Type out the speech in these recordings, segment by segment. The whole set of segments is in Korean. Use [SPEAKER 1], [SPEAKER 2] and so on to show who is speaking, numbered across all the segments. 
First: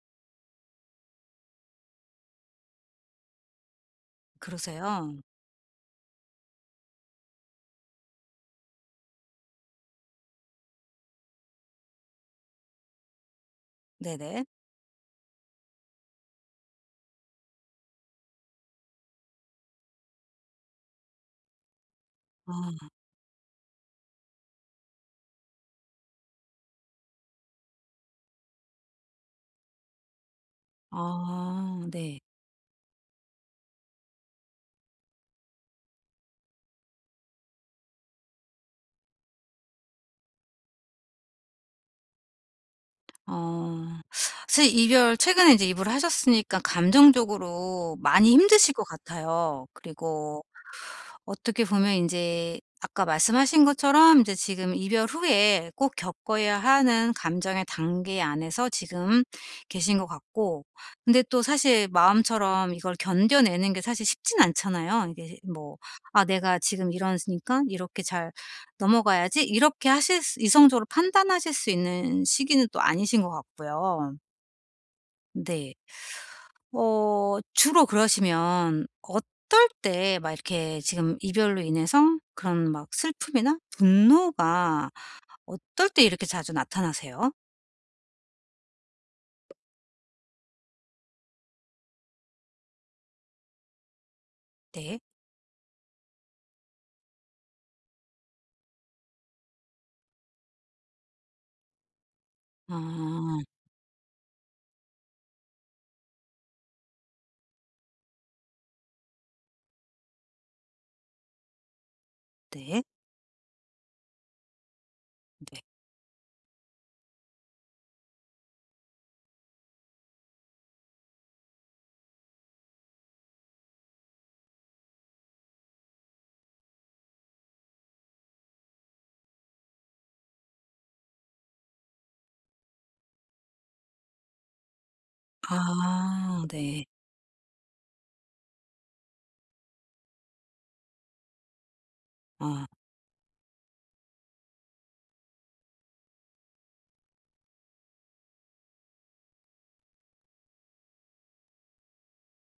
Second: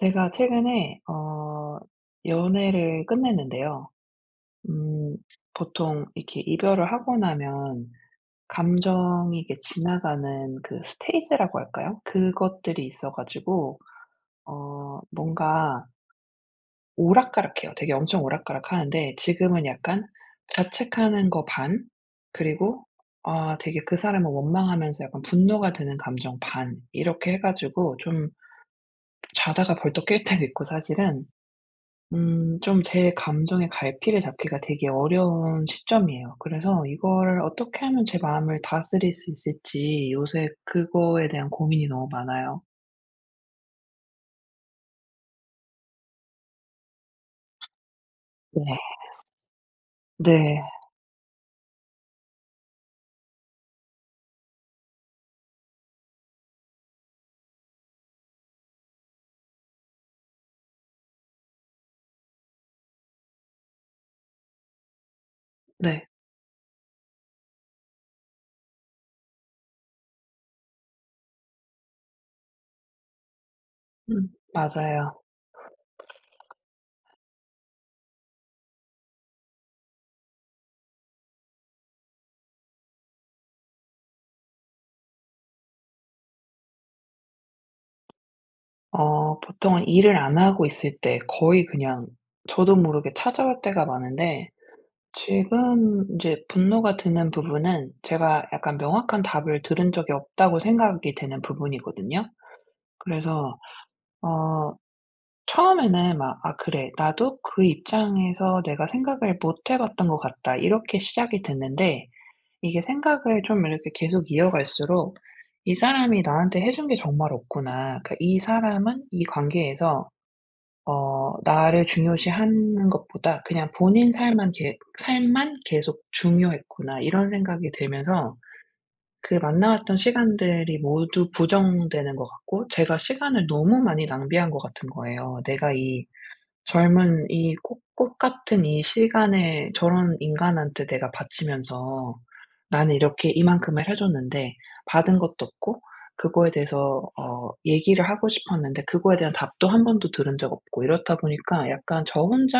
[SPEAKER 1] 제가 최근에 연애를 끝냈는데요.
[SPEAKER 2] 그러세요?
[SPEAKER 1] 음 보통 이렇게 이별을 하고 나면 감정이 이게 지나가는 그 스테이지라고 할까요? 그것들이 있어 가지고
[SPEAKER 2] 네네.
[SPEAKER 1] 뭔가 오락가락해요. 되게 엄청 오락가락하는데 지금은 약간 자책하는 거 반, 그리고
[SPEAKER 2] 아.
[SPEAKER 1] 아, 되게 그 사람을 원망하면서 약간 분노가 드는 감정 반, 이렇게 해 가지고 좀 자다가 벌떡 깰 때도 있고 사실은.
[SPEAKER 2] 아 네.
[SPEAKER 1] 좀 제 감정의 갈피를 잡기가 되게 어려운 시점이에요. 그래서 이거를 어떻게 하면 제 마음을 다스릴 수 있을지 요새 그거에 대한 고민이 너무 많아요.
[SPEAKER 2] 어. 사실 이별 최근에 이제 이별을 하셨으니까 감정적으로 많이 힘드실
[SPEAKER 1] 네.
[SPEAKER 2] 것 같아요. 그리고
[SPEAKER 1] 네.
[SPEAKER 2] 어떻게 보면 이제 아까 말씀하신 것처럼 이제 지금 이별 후에 꼭 겪어야 하는 감정의 단계 안에서 지금 계신 것 같고, 근데 또 사실 마음처럼 이걸 견뎌내는 게 사실 쉽진 않잖아요. 이게 뭐
[SPEAKER 1] 네.
[SPEAKER 2] '아 내가 지금 이러니까 이렇게 잘 넘어가야지.' 이렇게 하실 수 이성적으로 판단하실 수 있는 시기는 또 아니신 것 같고요.
[SPEAKER 1] 음, 맞아요.
[SPEAKER 2] 네. 어 주로 그러시면 어떨 때 막 이렇게 지금 이별로 인해서 그런 막 슬픔이나 분노가 어떨 때 이렇게 자주 나타나세요?
[SPEAKER 1] 어 보통은 일을 안 하고 있을 때 거의 그냥 저도 모르게 찾아올 때가 많은데,
[SPEAKER 2] 네.
[SPEAKER 1] 지금 이제 분노가 드는 부분은 제가 약간 명확한 답을 들은 적이 없다고 생각이 되는 부분이거든요.
[SPEAKER 2] 아
[SPEAKER 1] 그래서 어 처음에는 막 '아 그래. 나도 그 입장에서 내가 생각을 못해 봤던 것 같다.' 이렇게 시작이 됐는데, 이게
[SPEAKER 2] 네.
[SPEAKER 1] 생각을 좀 이렇게 계속 이어갈수록
[SPEAKER 2] 네.
[SPEAKER 1] '이 사람이 나한테 해준 게 정말 없구나. 그러니까 이 사람은 이 관계에서 어 나를 중요시하는 것보다 그냥 본인 삶만 계 삶만 계속 중요했구나.' 이런 생각이 들면서 그 만나왔던 시간들이 모두 부정되는 것 같고 제가 시간을 너무 많이 낭비한 것 같은 거예요. 내가 이
[SPEAKER 2] 아 네.
[SPEAKER 1] 젊은 이 꽃 같은 이 시간을 저런 인간한테 내가 바치면서
[SPEAKER 2] 아.
[SPEAKER 1] 나는 이렇게 이만큼을 해 줬는데 받은 것도 없고 그거에 대해서 어 얘기를 하고 싶었는데 그거에 대한 답도 한 번도 들은 적 없고, 이렇다 보니까 약간 저 혼자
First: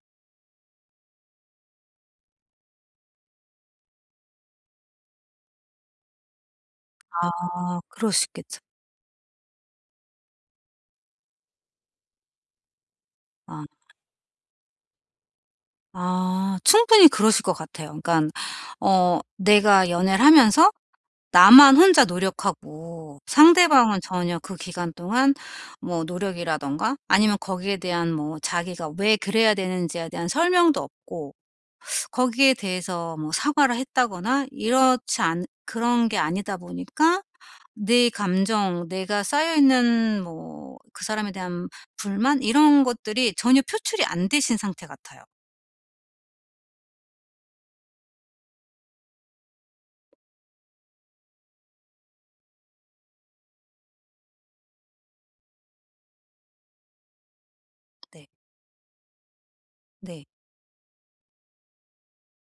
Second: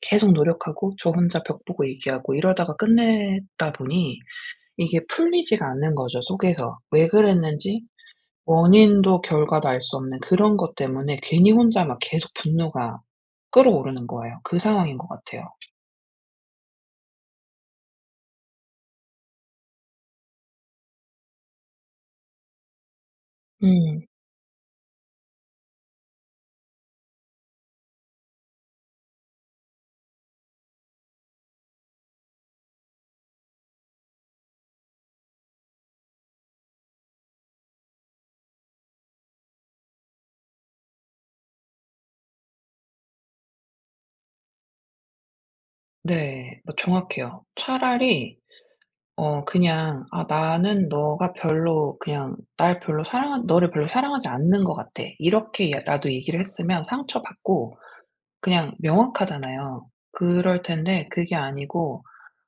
[SPEAKER 1] 계속 노력하고 저 혼자 벽 보고 얘기하고 이러다가 끝내다 보니 이게 풀리지가 않는 거죠 속에서. 왜
[SPEAKER 2] 아
[SPEAKER 1] 그랬는지
[SPEAKER 2] 그럴 수 있겠죠.
[SPEAKER 1] 원인도 결과도 알 수 없는 그런 것 때문에 괜히 혼자 막 계속 분노가
[SPEAKER 2] 아.
[SPEAKER 1] 끌어오르는 거예요. 그 상황인 것 같아요.
[SPEAKER 2] 아 충분히 그러실 것 같아요. 그러니까 어 내가 연애를 하면서 나만 혼자 노력하고 상대방은
[SPEAKER 1] 음.
[SPEAKER 2] 전혀 그 기간 동안 뭐 노력이라든가 아니면 거기에 대한 뭐 자기가 왜 그래야 되는지에 대한 설명도 없고, 거기에 대해서 뭐 사과를 했다거나 이렇지 않 그런 게 아니다 보니까 내 감정, 내가 쌓여있는 뭐 그 사람에 대한 불만 이런 것들이 전혀 표출이 안 되신 상태 같아요.
[SPEAKER 1] 네. 어 정확해요. 차라리 그냥 '아 나는 너가 별로 그냥 날 별로 사랑한 너를 별로 사랑하지 않는 것 같아.' 이렇게 야 라도 얘기를 했으면 상처받고
[SPEAKER 2] 네.
[SPEAKER 1] 그냥 명확하잖아요.
[SPEAKER 2] 네.
[SPEAKER 1] 그럴 텐데 그게 아니고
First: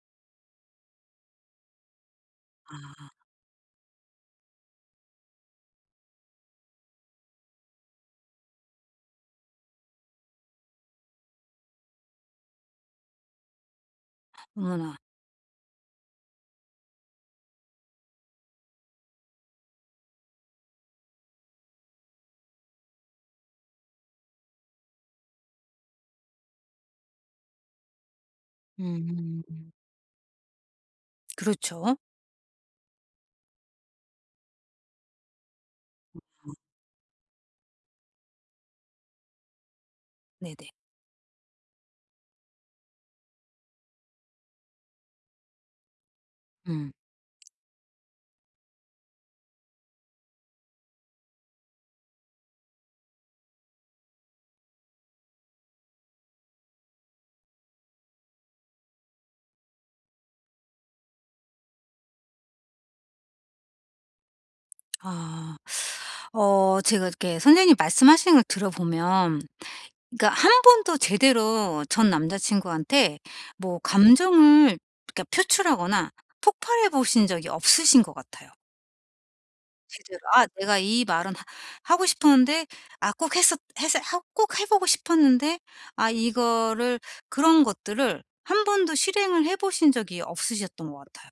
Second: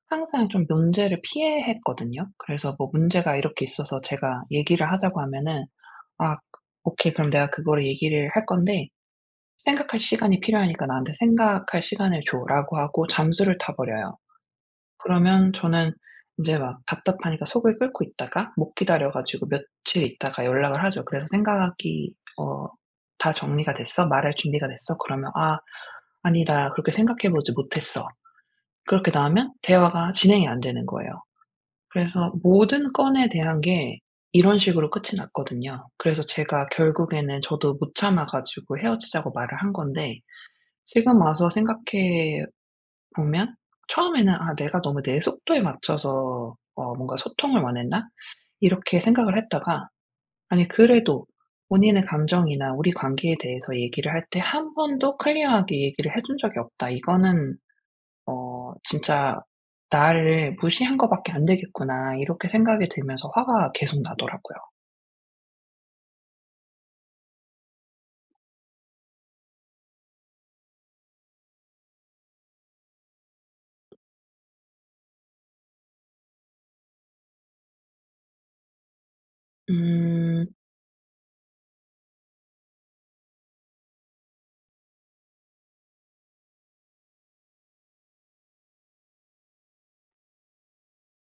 [SPEAKER 1] 항상 좀 문제를 피해했거든요. 그래서 뭐
[SPEAKER 2] 아
[SPEAKER 1] 문제가 이렇게 있어서 제가 얘기를 하자고 하면은 "아 오케이. 그럼 내가 그거를 얘기를 할 건데 생각할 시간이 필요하니까 나한테 "생각할 시간을 줘."라고 하고 잠수를 타 버려요.
[SPEAKER 2] 어머나.
[SPEAKER 1] 그러면 저는 인제 막 답답하니까 속을 끓고 있다가 못 기다려 가지고 며칠 있다가 연락을 하죠. 그래서 생각이 어 "다 정리가 됐어? 말할 준비가 됐어?" 그러면 "아 아니다. 그렇게 생각해 보지 못했어." 그렇게
[SPEAKER 2] 음.
[SPEAKER 1] 나오면 대화가 진행이 안 되는 거예요.
[SPEAKER 2] 그렇죠.
[SPEAKER 1] 그래서 모든 건에 대한 게 이런 식으로 끝이 났거든요. 그래서 제가 결국에는 저도 못 참아 가지고 헤어지자고 말을 한 건데,
[SPEAKER 2] 네네.
[SPEAKER 1] 지금 와서 생각해 보면 처음에는 '아 내가 너무 내 속도에 맞춰서
[SPEAKER 2] 음.
[SPEAKER 1] 어 뭔가 소통을 원했나?' 이렇게 생각을 했다가, 아니 그래도 본인의 감정이나 우리 관계에 대해서 얘기를 할 때 한 번도 클리어하게 얘기를 해준 적이 없다. '이거는 어 진짜 나를 무시한 거밖에 안 되겠구나.' 이렇게 생각이 들면서 화가 계속 나더라고요.
[SPEAKER 2] 아. 어 제가 이렇게 선생님 말씀하시는 걸 들어보면 그러니까 한 번도 제대로 전 남자 친구한테 뭐 감정을 그러니까 표출하거나 폭발해 보신 적이 없으신 것 같아요. 제대로 '아
[SPEAKER 1] 음,
[SPEAKER 2] 내가 이 말은 하 하고 싶었는데 아 꼭 했었 했 하 꼭 해 보고 싶었는데 아 이거를' 그런 것들을 한 번도 실행을 해 보신 적이 없으셨던 것 같아요.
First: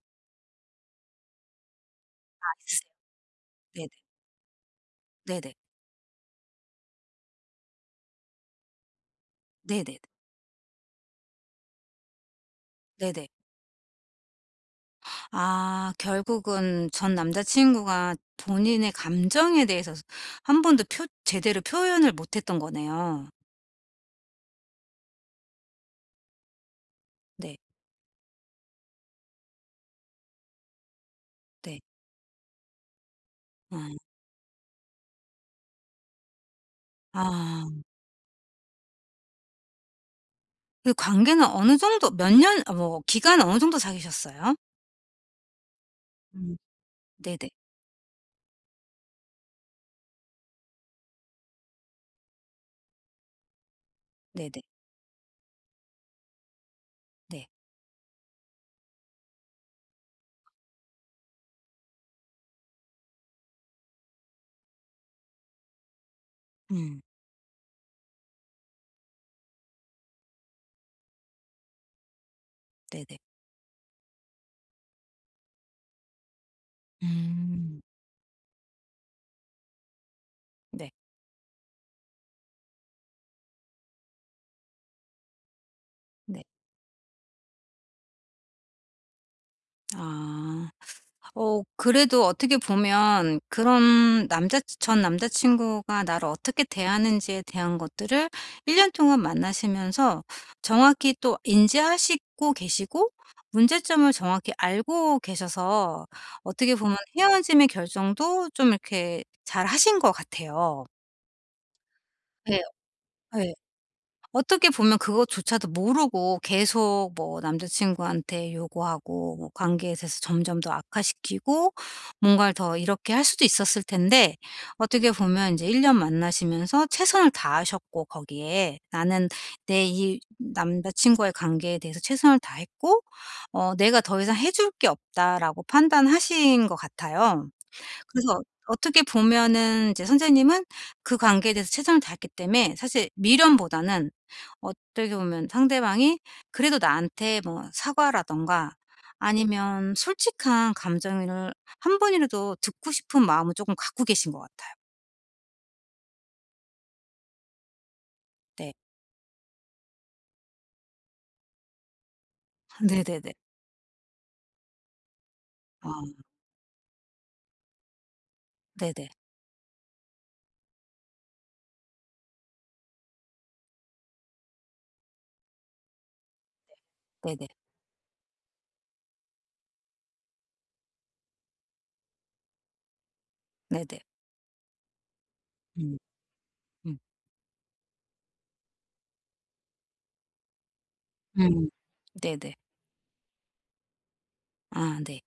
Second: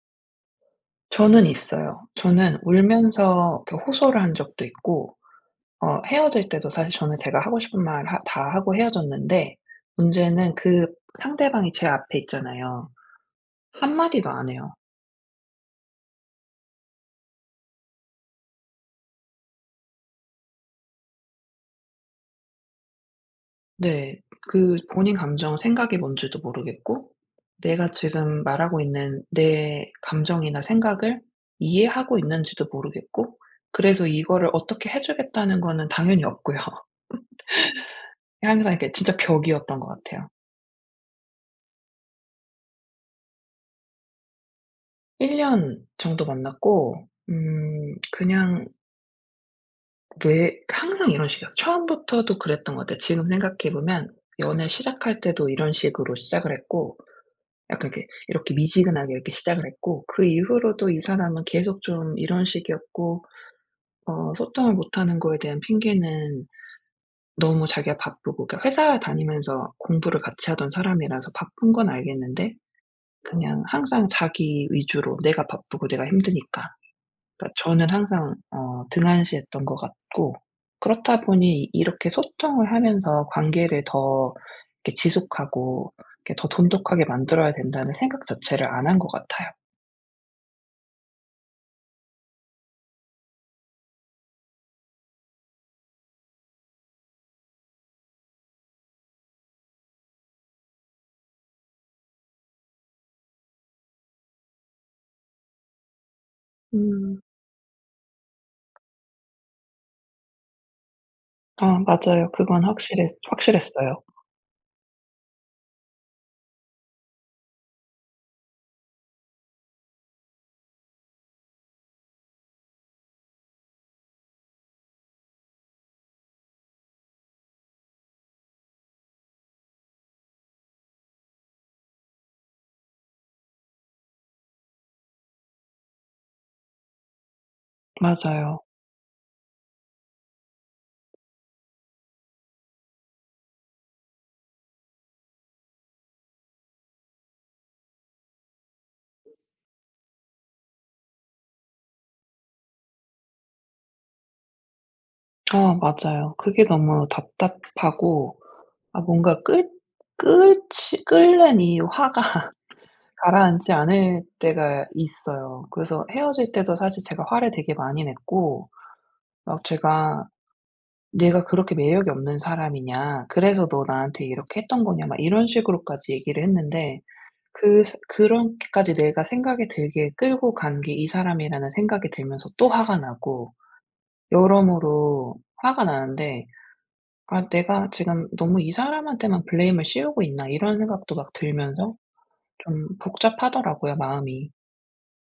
[SPEAKER 1] 저는 있어요.
[SPEAKER 2] 아
[SPEAKER 1] 저는
[SPEAKER 2] 있으세요.
[SPEAKER 1] 울면서 이렇게
[SPEAKER 2] 네네.
[SPEAKER 1] 호소를 한 적도 있고
[SPEAKER 2] 네네.
[SPEAKER 1] 헤어질 때도 사실 저는 제가 하고 싶은 말 하 다 하고 헤어졌는데,
[SPEAKER 2] 네네.
[SPEAKER 1] 문제는 그 상대방이 제 앞에 있잖아요.
[SPEAKER 2] 네네.
[SPEAKER 1] 한마디도 안 해요.
[SPEAKER 2] 아 결국은 전 남자친구가 본인의 감정에 대해서 한 번도 표 제대로 표현을 못 했던 거네요.
[SPEAKER 1] 네. 그 본인 감정 생각이 뭔지도 모르겠고
[SPEAKER 2] 네.
[SPEAKER 1] 내가 지금 말하고 있는 내 감정이나 생각을
[SPEAKER 2] 네.
[SPEAKER 1] 이해하고 있는지도 모르겠고,
[SPEAKER 2] 어.
[SPEAKER 1] 그래서 이거를 어떻게 해 주겠다는 거는 당연히 없고요.
[SPEAKER 2] 아.
[SPEAKER 1] 항상 이렇게 진짜 벽이었던 것 같아요.
[SPEAKER 2] 그 관계는 어느 정도 몇 년, 어, 뭐 기간 어느 정도 사귀셨어요?
[SPEAKER 1] 1년 정도
[SPEAKER 2] 음.
[SPEAKER 1] 만났고
[SPEAKER 2] 네네.
[SPEAKER 1] 그냥 왜 항상 이런 식이었어. 처음부터도 그랬던 것 같아요. 지금 생각해 보면
[SPEAKER 2] 네네. 네.
[SPEAKER 1] 연애 시작할 때도 이런 식으로 시작을 했고
[SPEAKER 2] 네.
[SPEAKER 1] 약간 이렇게 미지근하게 이렇게 시작을 했고 그 이후로도 이 사람은 계속 좀 이런 식이었고 소통을 못하는 거에 대한 핑계는
[SPEAKER 2] 음.
[SPEAKER 1] 너무 자기가 바쁘고, 그러니까 회사 다니면서 공부를 같이 하던 사람이라서 바쁜 건 알겠는데
[SPEAKER 2] 네네.
[SPEAKER 1] 그냥 항상 자기 위주로 내가 바쁘고 내가 힘드니까, 그러니까
[SPEAKER 2] 음.
[SPEAKER 1] 저는 항상 어 등한시했던 것 같고
[SPEAKER 2] 네.
[SPEAKER 1] 그렇다 보니 이렇게 소통을 하면서 관계를 더 이렇게 지속하고 이렇게
[SPEAKER 2] 네.
[SPEAKER 1] 더 돈독하게 만들어야 된다는 생각 자체를 안 한 것 같아요.
[SPEAKER 2] 아. 어 그래도 어떻게 보면 그런 남자 전 남자친구가 나를 어떻게 대하는지에 대한 것들을 1년 동안 만나시면서 정확히 또 인지하시고 계시고 문제점을 정확히 알고 계셔서 어떻게 보면
[SPEAKER 1] 음.
[SPEAKER 2] 헤어짐의 결정도 좀 이렇게 잘하신 것 같아요.
[SPEAKER 1] 아 맞아요.
[SPEAKER 2] 네.
[SPEAKER 1] 그건
[SPEAKER 2] 예.
[SPEAKER 1] 확실했어요.
[SPEAKER 2] 어떻게 보면 그것조차도 모르고 계속 뭐 남자 친구한테 요구하고 뭐 관계에 대해서 점점 더 악화시키고 뭔가를 더 이렇게 할 수도 있었을 텐데, 어떻게 보면 인제 1년 만나시면서 최선을 다하셨고 거기에 나는 내 이 남자 친구와의 관계에 대해서 최선을 다했고 어 '내가 더 이상 해줄게 없다.'라고 판단하신 것 같아요. 그래서
[SPEAKER 1] 맞아요.
[SPEAKER 2] 어떻게 보면은 이제 선생님은 그 관계에 대해서 최선을 다했기 때문에 사실 미련보다는 어떻게 보면 상대방이 그래도 나한테 뭐 사과라든가 아니면 솔직한 감정을 한 번이라도 듣고 싶은 마음을 조금 갖고 계신 것 같아요.
[SPEAKER 1] 아 맞아요. 그게 너무 답답하고
[SPEAKER 2] 네.
[SPEAKER 1] 아 뭔가 끌끌지 끓는 이 화가
[SPEAKER 2] 네네네.
[SPEAKER 1] 가라앉지 않을 때가 있어요. 그래서
[SPEAKER 2] 어
[SPEAKER 1] 헤어질 때도 사실 제가 화를 되게 많이 냈고
[SPEAKER 2] 네네.
[SPEAKER 1] 막 제가 "내가 그렇게 매력이 없는 사람이냐. 그래서 너 나한테 이렇게 했던 거냐." 막 이런 식으로까지 얘기를 했는데
[SPEAKER 2] 네네.
[SPEAKER 1] 그 사 그렇게까지 내가 생각이 들게 끌고 간 게 이 사람이라는 생각이 들면서 또 화가 나고
[SPEAKER 2] 네네.
[SPEAKER 1] 여러모로 화가
[SPEAKER 2] 음.
[SPEAKER 1] 나는데
[SPEAKER 2] 음.
[SPEAKER 1] '아 내가 지금 너무 이 사람한테만 블레임을 씌우고 있나.' 이런 생각도 막
[SPEAKER 2] 음.
[SPEAKER 1] 들면서
[SPEAKER 2] 네네.
[SPEAKER 1] 좀 복잡하더라고요 마음이.
[SPEAKER 2] 아 네.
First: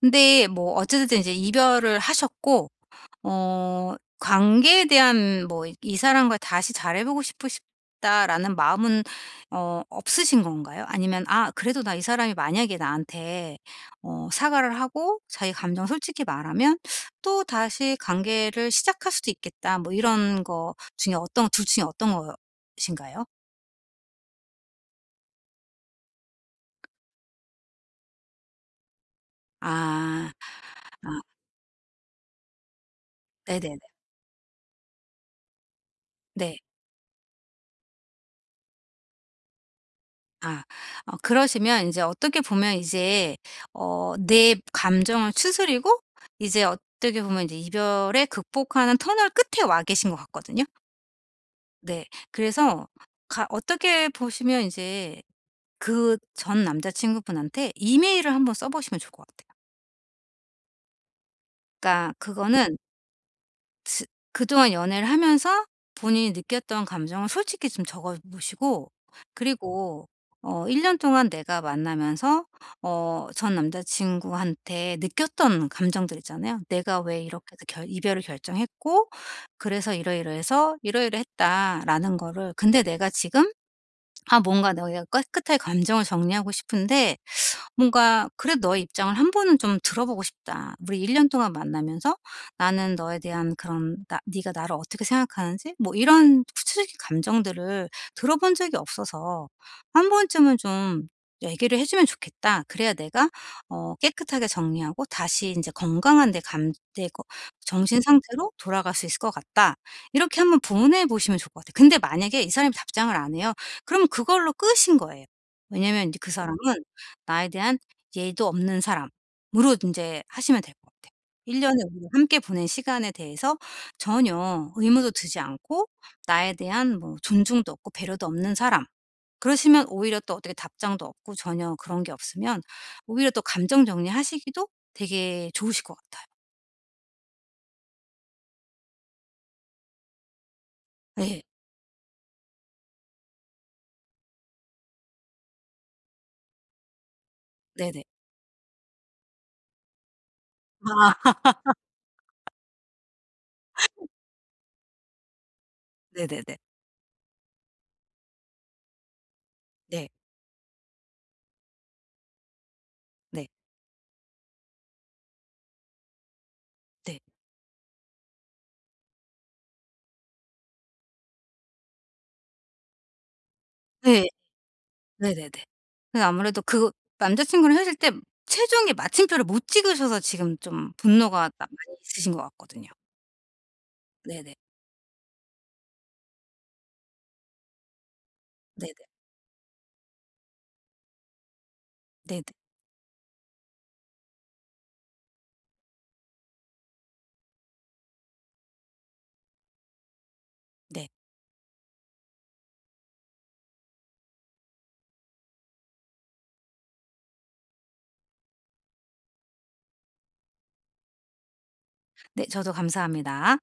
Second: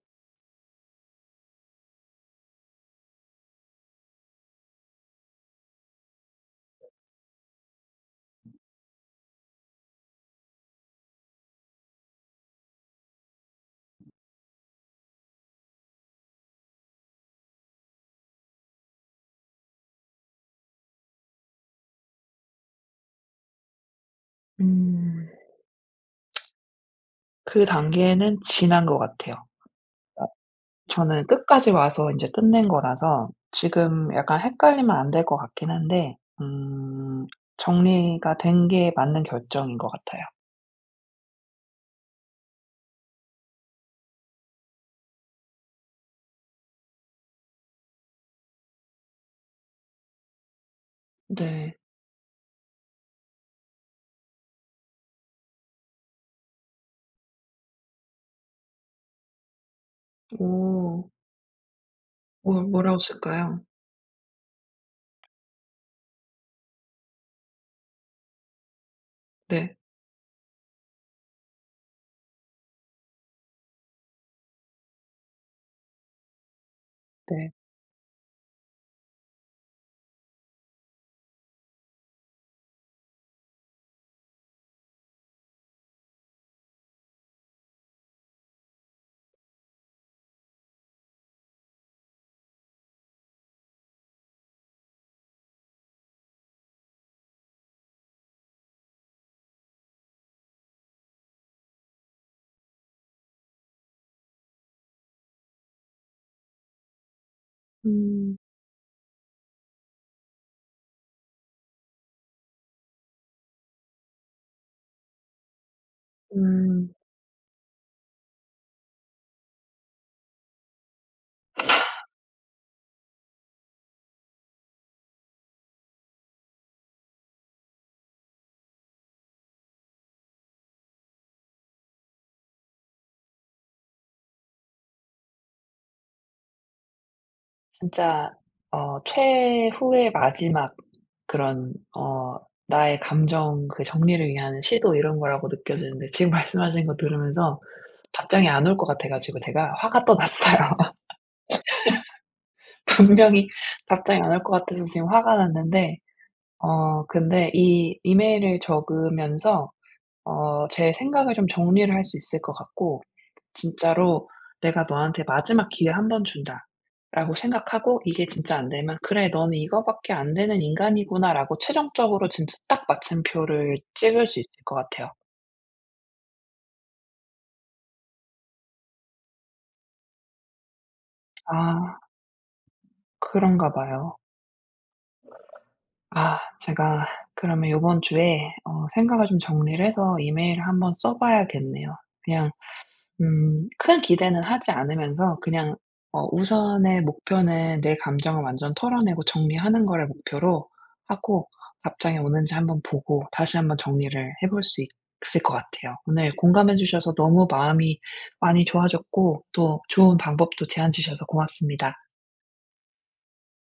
[SPEAKER 2] 근데 뭐 어쨌든 이제 이별을 하셨고, 어 관계에 대한 뭐 '이 "이 사람과 다시 잘해 보고 싶으 시다라는 마음은 어 없으신 건가요? 아니면 '아 그래도 나 이 사람이 만약에 나한테 어 사과를 하고 자기 감정을 솔직히 말하면 또다시 관계를 시작할 수도 있겠다.' 뭐 이런 거 중에 어떤 둘 중에 어떤 것인가요?
[SPEAKER 1] 음. 그 단계는 지난 것 같아요.
[SPEAKER 2] 아. 아
[SPEAKER 1] 저는 끝까지 와서 이제 끝낸 거라서
[SPEAKER 2] 네네네.
[SPEAKER 1] 지금 약간 헷갈리면 안 될 것 같긴 한데
[SPEAKER 2] 네.
[SPEAKER 1] 음, 정리가 된 게 맞는 결정인 것 같아요.
[SPEAKER 2] 아. 어 그러시면 이제 어떻게 보면 이제 어 내 감정을 추스리고 이제 어떻게 보면 이제 이별을 극복하는 터널 끝에 와 계신 것 같거든요.
[SPEAKER 1] 네.
[SPEAKER 2] 네. 그래서 가 어떻게 보시면 이제 그 전 남자친구분한테 이메일을 한번 써 보시면 좋을 것 같아요.
[SPEAKER 1] 오.
[SPEAKER 2] 그러니까
[SPEAKER 1] 뭐
[SPEAKER 2] 그거는
[SPEAKER 1] 뭐라고 쓸까요?
[SPEAKER 2] 지- 그동안 연애를 하면서 본인이 느꼈던 감정을 솔직히 좀 적어 보시고,
[SPEAKER 1] 네.
[SPEAKER 2] 그리고 어 1 년 동안 내가 만나면서 어 전 남자 친구한테 느꼈던 감정들 있잖아요. '내가 왜 이렇게
[SPEAKER 1] 네.
[SPEAKER 2] 해서 결 이별을 결정했고 그래서 이러이러해서 이러이러했다.'라는 거를 근데 내가 지금 '아 뭔가 내가 깨끗하게 감정을 정리하고 싶은데 뭔가 '그래도 너의 입장을 한 번은 좀 들어보고 싶다. 우리 1년 동안 만나면서 나는 너에 대한 그런 나 네가 나를 어떻게 생각하는지?' 뭐 이런 구체적인 감정들을 들어본 적이 없어서 한 번쯤은 좀 얘기를 해 주면 좋겠다. 그래야 내가 어 깨끗하게 정리하고 다시 이제 건강한 내 감 내 거 정신
[SPEAKER 1] 음.
[SPEAKER 2] 상태로 돌아갈 수 있을 것 같다.' 이렇게 한번 보내 보시면 좋을 것 같아요. 근데 만약에 이 사람이 답장을 안 해요. 그럼 그걸로 끝인 거예요. 왜냐면 이제 그 사람은
[SPEAKER 1] 음
[SPEAKER 2] 나에 대한 예의도 없는 사람으로 이제 하시면 될 것 같아요. 1 년에 우리가 함께 보낸 시간에 대해서 전혀 의무도 두지 않고 나에 대한 뭐 존중도 없고 배려도 없는 사람. 그러시면 오히려 또 어떻게 답장도 없고 전혀 그런 게 없으면 오히려 또 감정 정리하시기도 되게 좋으실 것 같아요.
[SPEAKER 1] 진짜 어 최후의 마지막
[SPEAKER 2] 예.
[SPEAKER 1] 그런 어 나의 감정 그 정리를 위한 시도 이런 거라고 느껴지는데 지금 말씀하신 거 들으면서
[SPEAKER 2] 네네.
[SPEAKER 1] 답장이 안 올 것 같아 가지고 제가 화가 또 났어요.
[SPEAKER 2] 아.
[SPEAKER 1] 분명히 답장이 안 올 것 같아서 지금 화가 났는데
[SPEAKER 2] 네네네.
[SPEAKER 1] 근데 이 이메일을 적으면서
[SPEAKER 2] 네.
[SPEAKER 1] 제 생각을 좀 정리를 할 수 있을 것 같고
[SPEAKER 2] 네.
[SPEAKER 1] 진짜로 '내가 너한테 마지막 기회 한 번
[SPEAKER 2] 네.
[SPEAKER 1] 준다.'라고 생각하고 이게 진짜 안 되면 '그래 너는 이거밖에 안 되는 인간이구나.'라고 최종적으로 진짜 딱 마침표를
[SPEAKER 2] 예.
[SPEAKER 1] 찍을 수 있을 것 같아요.
[SPEAKER 2] 네네네. 그 아무래도 그 남자친구랑 헤어질 때 최종의 마침표를 못 찍으셔서 지금 좀 분노가 나 많이
[SPEAKER 1] 아,
[SPEAKER 2] 있으신 것 같거든요.
[SPEAKER 1] 그런가 봐요.
[SPEAKER 2] 네네.
[SPEAKER 1] 아 제가 그러면 이번 주에 어
[SPEAKER 2] 네네.
[SPEAKER 1] 생각을 좀 정리를 해서 이메일을 한번 써 봐야겠네요.
[SPEAKER 2] 네네.
[SPEAKER 1] 그냥 큰 기대는 하지 않으면서 그냥 우선의 목표는 내 감정을 완전 털어내고 정리하는 거를 목표로
[SPEAKER 2] 네.
[SPEAKER 1] 하고, 답장이 오는지 한번 보고 다시 한번 정리를 해볼 수 있- 있을 것 같아요. 오늘 공감해 주셔서 너무 마음이 많이 좋아졌고 또 좋은 방법도 제안 주셔서 고맙습니다.
[SPEAKER 2] 네, 저도 감사합니다.